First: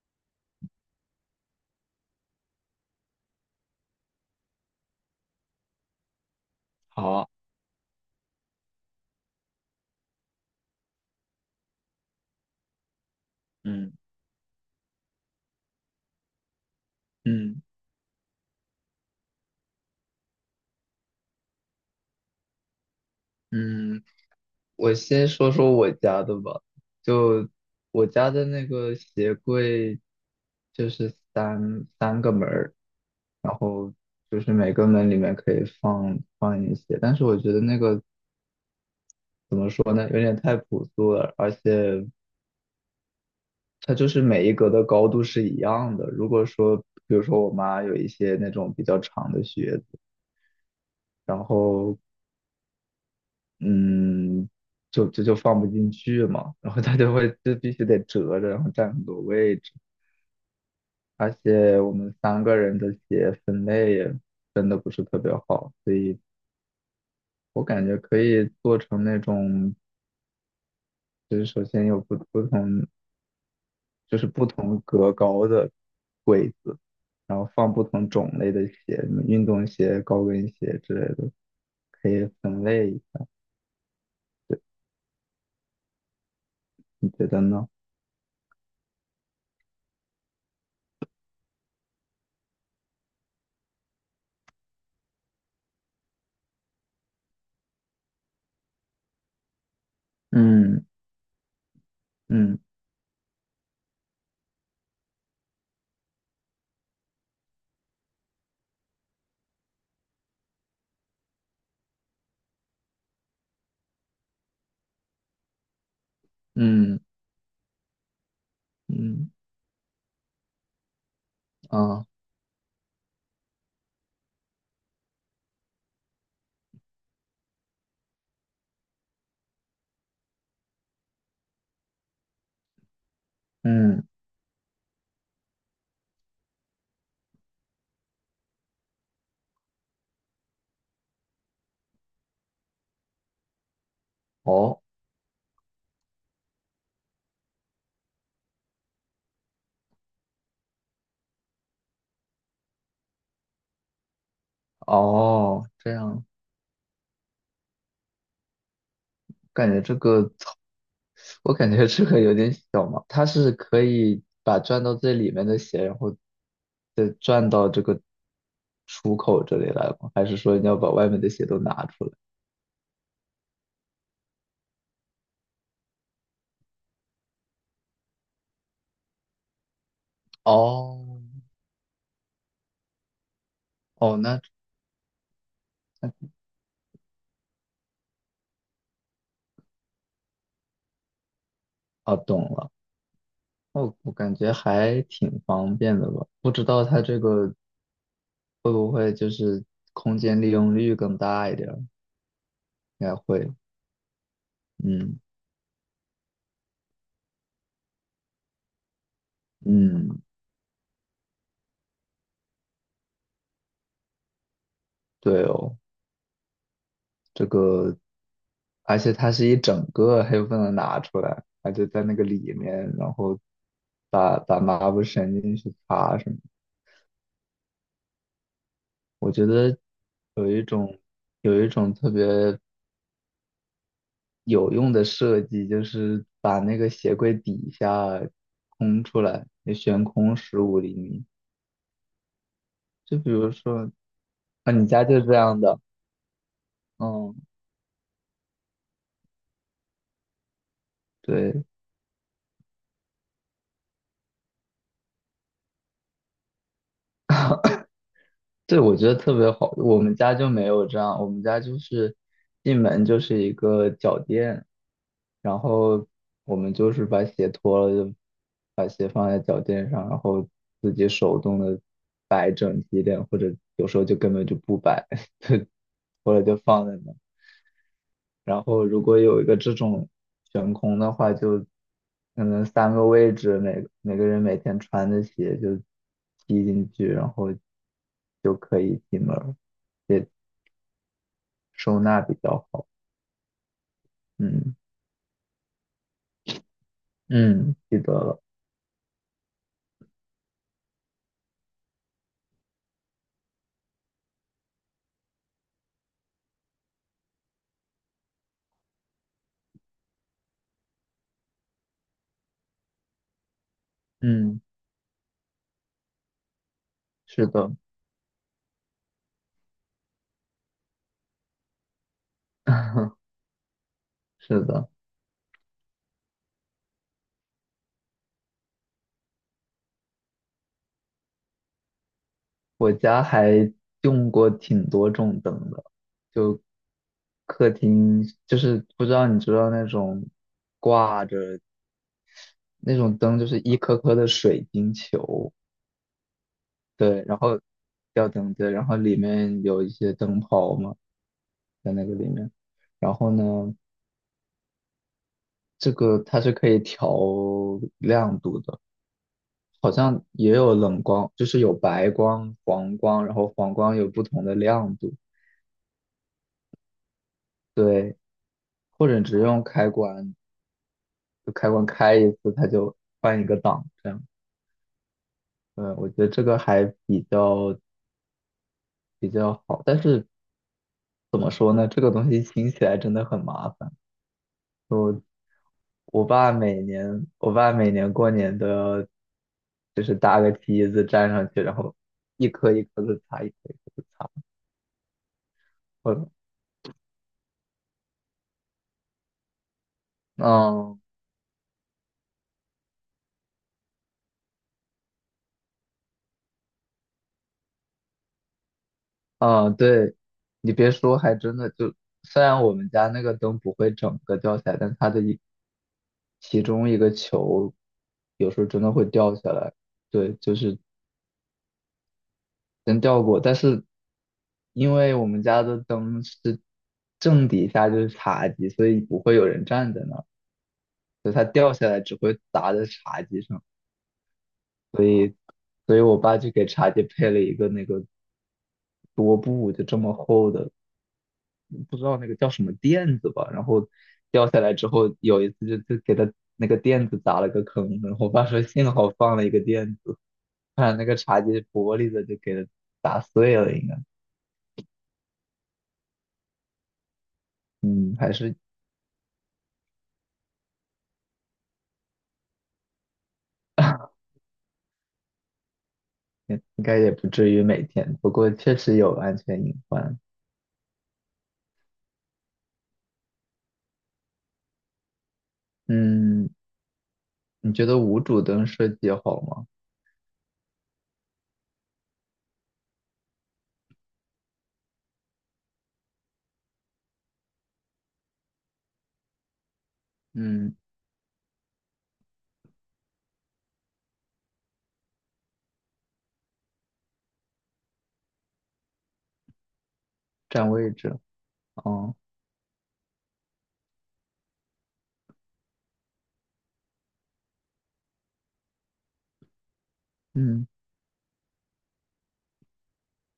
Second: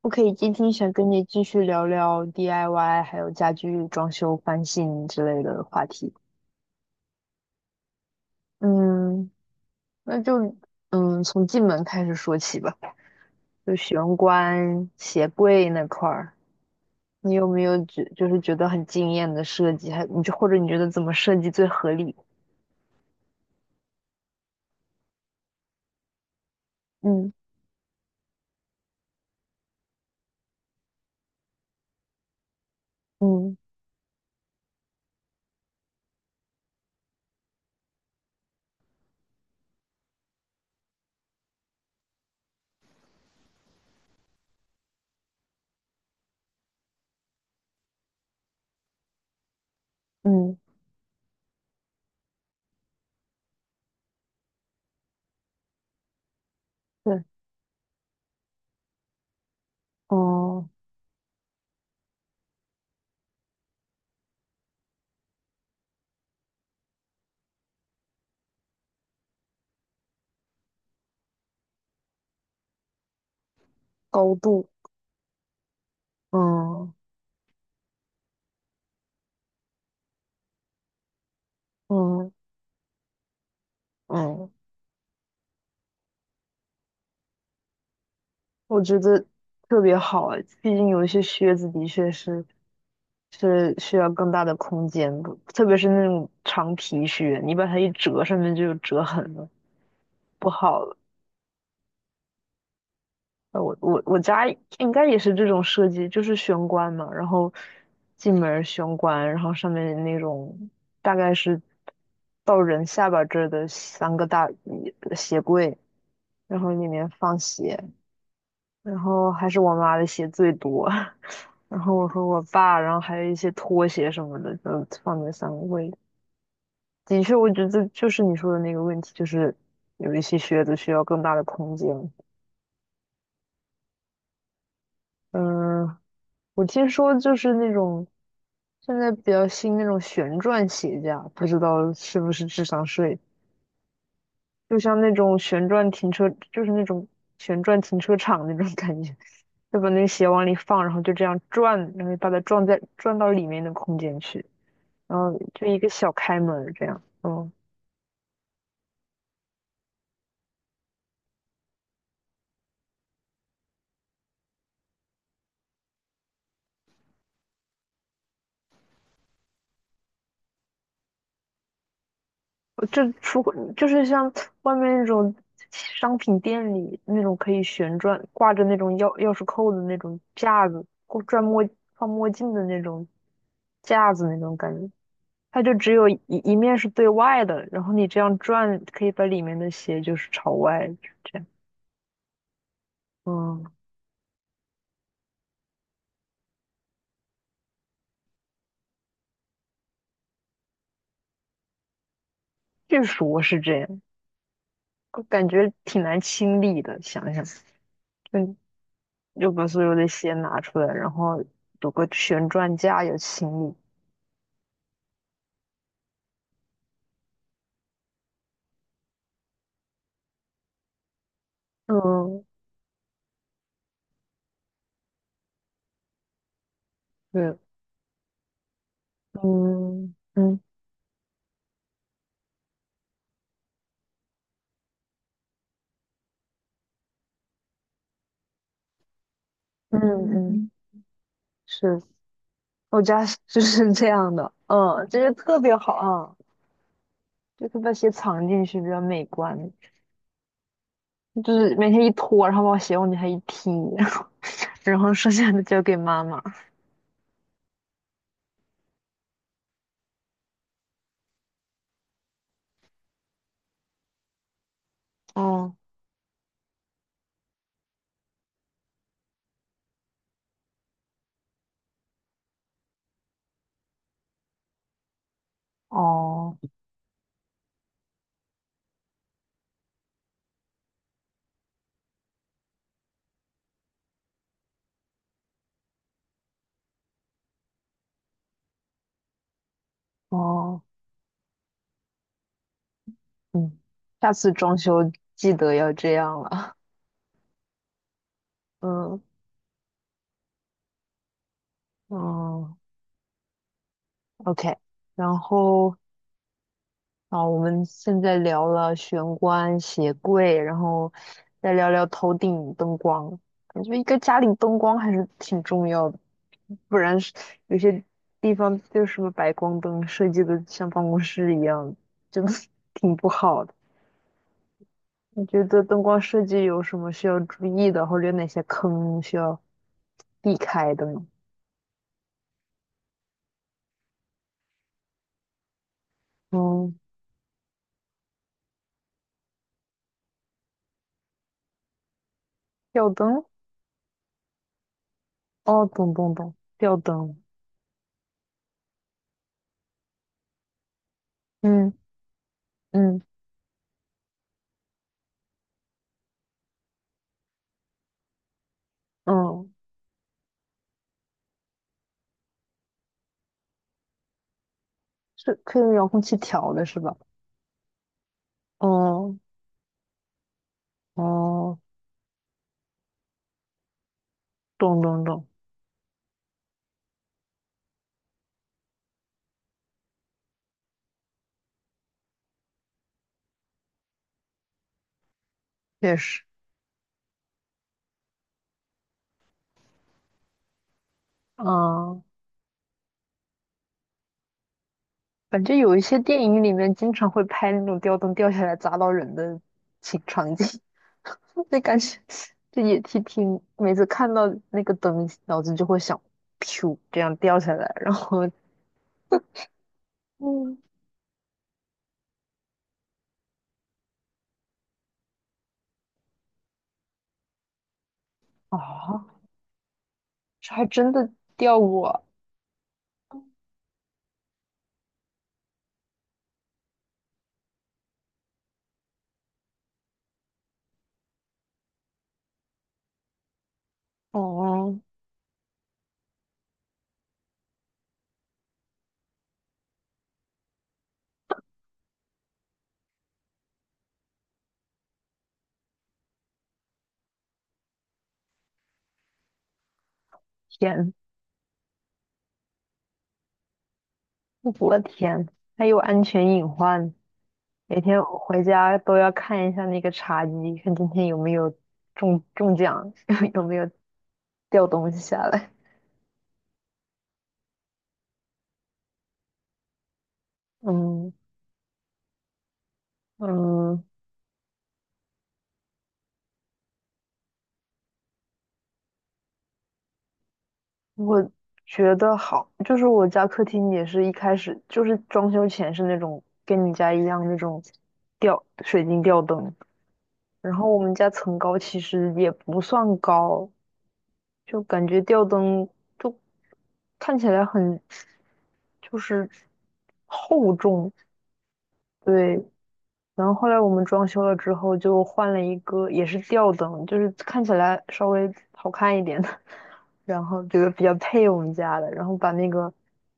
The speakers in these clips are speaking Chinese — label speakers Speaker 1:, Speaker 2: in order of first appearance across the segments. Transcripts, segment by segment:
Speaker 1: 我可以今天想跟你继续聊聊 DIY，还有家居装修翻新之类的话题。
Speaker 2: 好，
Speaker 1: 嗯，那就从进门开始说起吧，就
Speaker 2: 嗯
Speaker 1: 玄关、鞋柜那块儿，你有
Speaker 2: 嗯
Speaker 1: 没有觉就是觉得很惊艳的设计？还你就或者你觉得怎么设计最合理？
Speaker 2: 嗯，我先说说我家的吧。
Speaker 1: 嗯
Speaker 2: 就我家的那个鞋柜，就是三个门儿，然
Speaker 1: 嗯
Speaker 2: 后就是每个门里面可以放一些。但是我觉得那个怎么说呢，有点太朴素了，而且它就是每一格的高度是一样的。如果说，比如说我妈有一些那种比较长的靴子，
Speaker 1: 嗯，
Speaker 2: 然后。嗯，就这就放不进去嘛，然后他就
Speaker 1: 对，
Speaker 2: 会就必须得折着，然后占很多位置，
Speaker 1: 哦，
Speaker 2: 而且我们三个人的鞋分类也分的不是特别好，所以我感觉可以做成那种，就是首先有不同，就是
Speaker 1: 高
Speaker 2: 不
Speaker 1: 度，
Speaker 2: 同格高的柜子，
Speaker 1: 嗯
Speaker 2: 然后放不同种类的鞋，什么运动鞋、高跟鞋之类的，可以
Speaker 1: 嗯
Speaker 2: 分类，
Speaker 1: 嗯，
Speaker 2: 你觉得呢？
Speaker 1: 我觉得特别好啊，毕竟有一些靴子的确是是需要更大的空间的，特别是那种长皮靴，你把它一折，上面就有折痕了，不好
Speaker 2: 嗯
Speaker 1: 了。
Speaker 2: 嗯
Speaker 1: 我家应该也是这种设计，就是玄关嘛，然后进门儿玄关，然后上面那种大概是到人下巴这儿的三个大一鞋柜，然后里
Speaker 2: 嗯
Speaker 1: 面放鞋，然后
Speaker 2: 嗯
Speaker 1: 还是我妈的鞋最多，然后我
Speaker 2: 啊
Speaker 1: 和我爸，然后还有一些拖鞋什么的，就放在三位。的确，我觉得就是你说的那个问题，就是有一些靴子需要更大的空间。
Speaker 2: 嗯
Speaker 1: 嗯，我听说就是那种现在比较新那种旋转鞋架，不知道是不是智商税，就
Speaker 2: 哦。
Speaker 1: 像那种旋转停车，就是那种旋转停车场那种感觉，就把那个鞋往里放，然后就这样转，然后把它转在转到里面的空间去，然后
Speaker 2: 哦，
Speaker 1: 就一个
Speaker 2: 这
Speaker 1: 小
Speaker 2: 样，
Speaker 1: 开门这样。嗯，
Speaker 2: 感觉这个，我感觉这个有点小嘛。它是可以把转到最里面的鞋，然后再转到这个出口这里来吗？还是说你要把外面的鞋都拿出来？
Speaker 1: 就这出就是像外面那种商品店里那种可以旋转挂着那种钥匙扣的那种架子，或
Speaker 2: 哦，
Speaker 1: 转墨放墨镜的那种架
Speaker 2: 哦，
Speaker 1: 子那
Speaker 2: 那
Speaker 1: 种感觉。它就只有一面是对外的，然后你这样转，可以把里面的鞋就是朝外，就是这样。
Speaker 2: 哦，懂了。
Speaker 1: 嗯，
Speaker 2: 哦，我感觉还挺方便的吧？不知道它这个会不会就是空间利用率更大一点儿
Speaker 1: 日
Speaker 2: 应该
Speaker 1: 说
Speaker 2: 会。
Speaker 1: 是这样，
Speaker 2: 嗯
Speaker 1: 我感觉挺难清理的。想想，就就把所有的
Speaker 2: 嗯，
Speaker 1: 鞋拿出来，然后有个旋转架有清理。
Speaker 2: 对哦。这个，而且它是一整个，它又不能拿出来，它就在那个
Speaker 1: 嗯，
Speaker 2: 里面，然后把抹布伸进去擦什么。
Speaker 1: 对，
Speaker 2: 我觉得
Speaker 1: 嗯
Speaker 2: 有
Speaker 1: 嗯
Speaker 2: 一种有一种特别有用的设计，就是把那个鞋柜底下空出来，也
Speaker 1: 嗯
Speaker 2: 悬空十
Speaker 1: 嗯，
Speaker 2: 五厘米。
Speaker 1: 是我
Speaker 2: 就
Speaker 1: 家
Speaker 2: 比
Speaker 1: 是
Speaker 2: 如
Speaker 1: 就
Speaker 2: 说，
Speaker 1: 是这样的。
Speaker 2: 啊，你家
Speaker 1: 嗯，
Speaker 2: 就
Speaker 1: 这
Speaker 2: 这
Speaker 1: 个特
Speaker 2: 样
Speaker 1: 别
Speaker 2: 的，
Speaker 1: 好啊，
Speaker 2: 嗯，
Speaker 1: 就是把鞋藏进去比较美观，就
Speaker 2: 对，
Speaker 1: 是每天一脱，然后把鞋往底下一踢。然后剩下的交给妈妈。
Speaker 2: 对，我觉得特别好。我们家就没有这样，我们家就是进门就是一个脚垫，然
Speaker 1: 哦
Speaker 2: 后我们就是把鞋脱了，就把鞋放在脚垫上，然后自己手动的摆整齐一点，或者有时候就根本就不摆，就或者
Speaker 1: 哦
Speaker 2: 就放在那。然后如果有一个这种悬空的话，就可能三个位置，每个人每天穿的鞋就踢进去，然后就可以进门。
Speaker 1: 哦，
Speaker 2: 收纳比较好。
Speaker 1: 嗯，下次
Speaker 2: 嗯
Speaker 1: 装修记得要这样了。
Speaker 2: 嗯，记得了。
Speaker 1: 嗯嗯，OK。然后啊，我们现在聊了玄关、鞋柜，然后再聊聊头顶灯光。感觉一个家里
Speaker 2: 嗯，
Speaker 1: 灯光还是挺重要的，不然是
Speaker 2: 是的，
Speaker 1: 有些地方就是什么白光灯设计的像办公室一样，真就 挺不 好的。
Speaker 2: 是的，
Speaker 1: 你觉得灯光设计有什么需要注意的，或者有哪些坑需要避开的呢？
Speaker 2: 我家还用过挺多种灯的，就
Speaker 1: 嗯，
Speaker 2: 客厅就是不知道你知道那种挂着那
Speaker 1: 吊
Speaker 2: 种灯，
Speaker 1: 灯，
Speaker 2: 就是一颗颗的水晶球，
Speaker 1: 哦，懂懂懂，吊
Speaker 2: 对，然
Speaker 1: 灯，
Speaker 2: 后吊灯对，然后里面有一些灯泡嘛，
Speaker 1: 嗯
Speaker 2: 在那个里面，然
Speaker 1: 嗯
Speaker 2: 后呢，这个它是可以调亮度的。
Speaker 1: 嗯，
Speaker 2: 好像也有冷光，就是有白光、黄光，然后黄光有不同的亮度。
Speaker 1: 是可以用遥控器调的是吧？
Speaker 2: 对，或者
Speaker 1: 哦
Speaker 2: 只用开关，就开
Speaker 1: 哦，
Speaker 2: 关开一次，它就换一个档，这样。
Speaker 1: 懂懂懂，
Speaker 2: 嗯，我觉得这个还比较好，但是怎么说呢？这个东西清起来真的很麻烦。我
Speaker 1: 确
Speaker 2: 我
Speaker 1: 实，
Speaker 2: 爸每年，我爸每年过年都要，就是搭个梯子站上去，然后
Speaker 1: 嗯，
Speaker 2: 一颗一颗的擦，一颗一颗的擦。
Speaker 1: 反正有一些
Speaker 2: 我
Speaker 1: 电影里面经常会拍那种吊灯掉下来砸到人的场景，
Speaker 2: 嗯，
Speaker 1: 那感觉这也挺，每次看到那个灯，脑子就会想，噗，这样掉下来，然后
Speaker 2: 啊，对，你
Speaker 1: 嗯，
Speaker 2: 别说，还真的就，虽然我们家那个灯不会整个掉下来，但它的一其中一个球有时候真的会
Speaker 1: 啊，
Speaker 2: 掉下来。对，就
Speaker 1: 这
Speaker 2: 是
Speaker 1: 还真的掉过，
Speaker 2: 真掉过，但是因为我们家的灯是正底下就是茶几，所以不会有人站在那儿，所以它掉下来只会砸在茶几上。
Speaker 1: 哦，
Speaker 2: 所以，所以我爸就给茶几配了一个那个桌布，就这么厚的，不知道那个叫什么垫子吧，然后掉下来之后，有一次就给他那个垫子砸了个坑，然后我爸说幸好放了一个垫子，不然那
Speaker 1: 天，
Speaker 2: 个茶几玻璃的就给他砸碎了，应该，
Speaker 1: 我的天，还有安全隐患，每
Speaker 2: 嗯，
Speaker 1: 天
Speaker 2: 还
Speaker 1: 我
Speaker 2: 是
Speaker 1: 回家都要看一下那个茶几，看今天有没有中奖，有没有 掉东西下来，
Speaker 2: 应该也不至于每天，不过确实有安全隐患。
Speaker 1: 嗯。嗯，
Speaker 2: 嗯，你觉得无主灯设计好吗？
Speaker 1: 我觉得好，就是我家客厅也是一开始就是装修前是那种跟你家一样那种吊水晶吊灯，然
Speaker 2: 嗯，
Speaker 1: 后我们家层高其实也不算高，就感觉吊灯就看起来很就是
Speaker 2: 占
Speaker 1: 厚
Speaker 2: 位
Speaker 1: 重，
Speaker 2: 置，哦，
Speaker 1: 对，然后后来我们装修了之后，就换了一个也是吊灯，就是看起来稍微好看一点的，然后
Speaker 2: 嗯，
Speaker 1: 觉得比较配我们家的，然后把那个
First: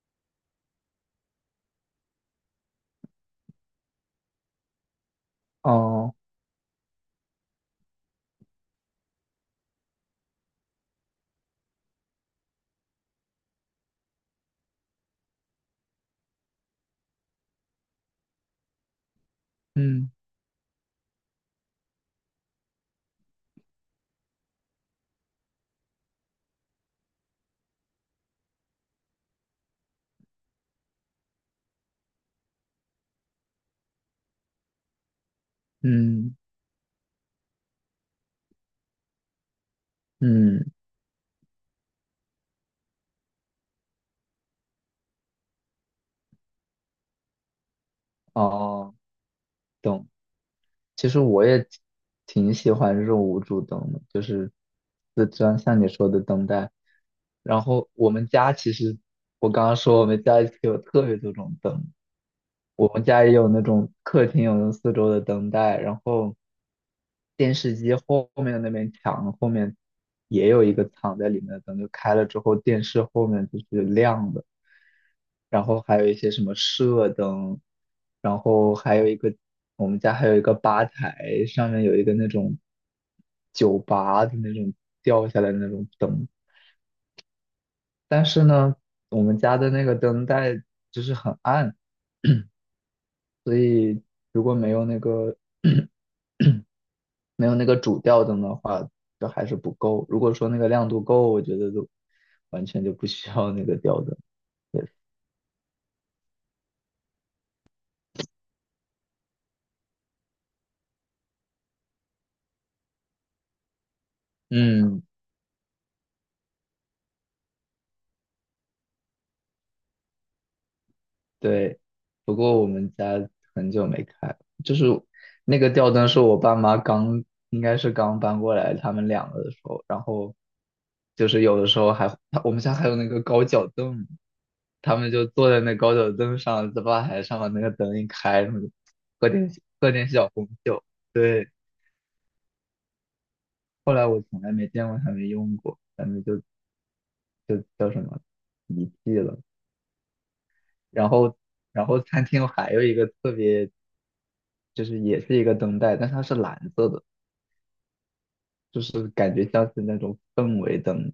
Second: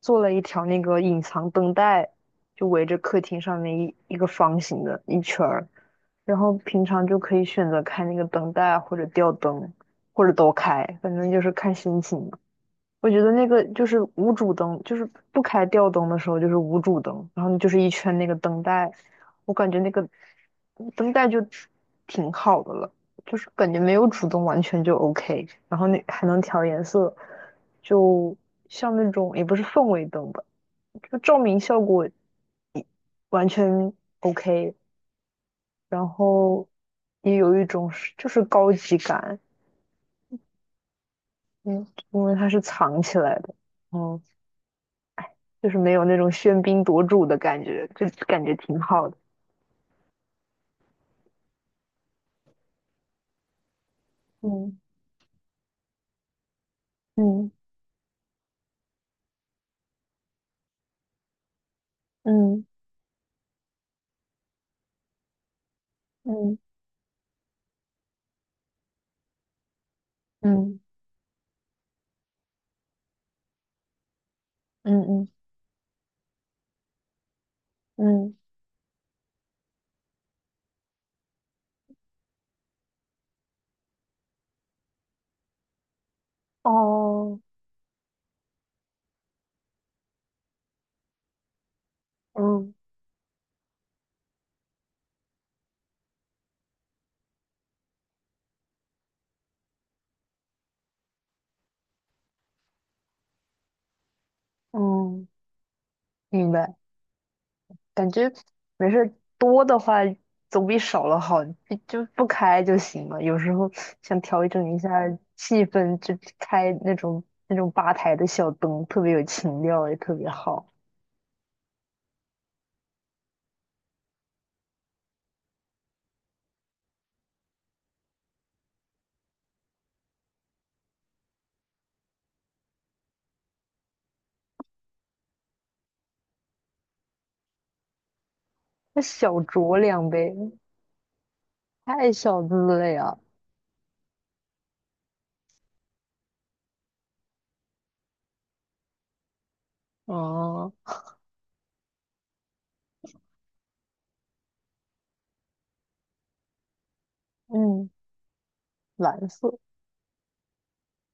Speaker 1: 做了一条那个隐藏灯带，就围着客厅上面一个方形的一圈儿，
Speaker 2: 哦，
Speaker 1: 然后平常就可以选择开那个灯带或者吊灯，或者都开，反正就是看心情。我觉得那个就是无主灯，就是不开吊灯的时候就是无主灯，然后你就是一圈那个灯带，我感觉那个
Speaker 2: 嗯，
Speaker 1: 灯带就挺好的了，就是感觉没有主灯完全就 OK，然后那还能调颜色，就像那种也不是氛围灯吧，就照明效果完全 OK，然
Speaker 2: 嗯，
Speaker 1: 后也有一种是就是高级感，
Speaker 2: 嗯，
Speaker 1: 嗯，因为它是藏起来的，嗯就是没有那种喧宾夺主的感觉，就感觉挺
Speaker 2: 哦。
Speaker 1: 好的。
Speaker 2: 其实我也挺喜欢这种无主灯的，就是
Speaker 1: 嗯
Speaker 2: 这张像你说的灯带。
Speaker 1: 嗯
Speaker 2: 然后我们家其实，我刚刚说我们家其实有特别多种灯，
Speaker 1: 嗯
Speaker 2: 我们家也有那种客厅有那四周的灯带，然后
Speaker 1: 嗯
Speaker 2: 电视机后面的那面墙后面也有一
Speaker 1: 嗯
Speaker 2: 个藏在里面的灯，就开了之后电视后面就是亮的，
Speaker 1: 嗯嗯
Speaker 2: 然后还有一些什么射灯，
Speaker 1: 嗯，
Speaker 2: 然后还有一个我们家还有一个吧台，上面有一个那种酒吧的那种掉下来的那种灯，
Speaker 1: 哦，
Speaker 2: 但是呢，我们家的那个灯带就是很暗。
Speaker 1: 嗯
Speaker 2: 所以如果没有那个 没有那个主吊灯的话，就还是不够。如果说那个亮度够，我觉得就完全就不需要那个吊灯。
Speaker 1: 嗯，明白。感觉没事儿，多的话总比少了好，就不开就行了。有时候想调整一下
Speaker 2: 嗯，
Speaker 1: 气氛，就开那种那种吧台的小灯，特别有情调，也特别好。
Speaker 2: 对，不过我们家很久没开了，就是那个吊灯是我爸妈刚，应该是刚搬过来他们两个的时候，然后就是有的时候还，我们家还有那个高脚凳，他们就坐在那高脚凳上，在吧台上把那个灯一开，然后就
Speaker 1: 那
Speaker 2: 喝
Speaker 1: 小
Speaker 2: 点
Speaker 1: 酌
Speaker 2: 喝点
Speaker 1: 两
Speaker 2: 小
Speaker 1: 杯，
Speaker 2: 红酒。对，
Speaker 1: 太小资了呀。
Speaker 2: 后来我从来没见过他们用过，他们就叫什么遗弃了。
Speaker 1: 啊
Speaker 2: 然后然后餐厅还有一个特别。就是也是一个灯带，但是它是蓝色的，
Speaker 1: 嗯，
Speaker 2: 就是
Speaker 1: 蓝
Speaker 2: 感觉
Speaker 1: 色。
Speaker 2: 像是那种氛围灯，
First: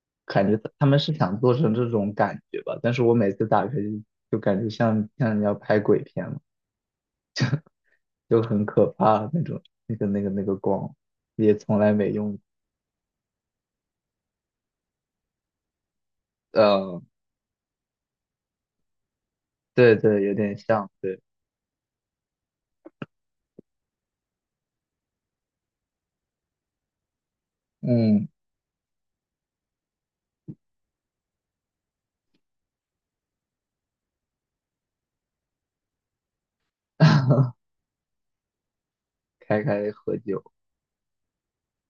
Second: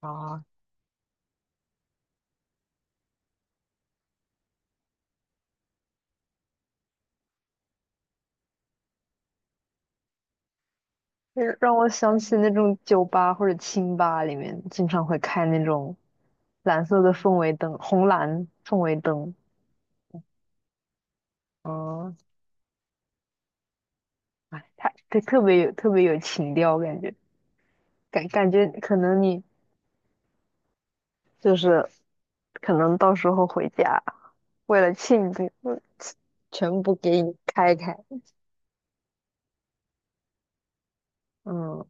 Speaker 1: 啊，
Speaker 2: 感觉他们是想做成这种感觉吧。但是我每次打开就感觉像人家拍鬼片了，就很可怕那种，那个光
Speaker 1: 就
Speaker 2: 也
Speaker 1: 是让
Speaker 2: 从
Speaker 1: 我
Speaker 2: 来没
Speaker 1: 想起
Speaker 2: 用
Speaker 1: 那种酒吧或者清吧里面经常会开那种
Speaker 2: 过。
Speaker 1: 蓝色
Speaker 2: 呃，
Speaker 1: 的氛围灯，红蓝氛围灯。
Speaker 2: 对对，有点像，对，
Speaker 1: 嗯，哎，它特别有情调，感觉感
Speaker 2: 嗯，
Speaker 1: 感觉可能你就是可能到时候回家为了庆祝，嗯全部给你 开开。
Speaker 2: 开开喝酒。
Speaker 1: 嗯，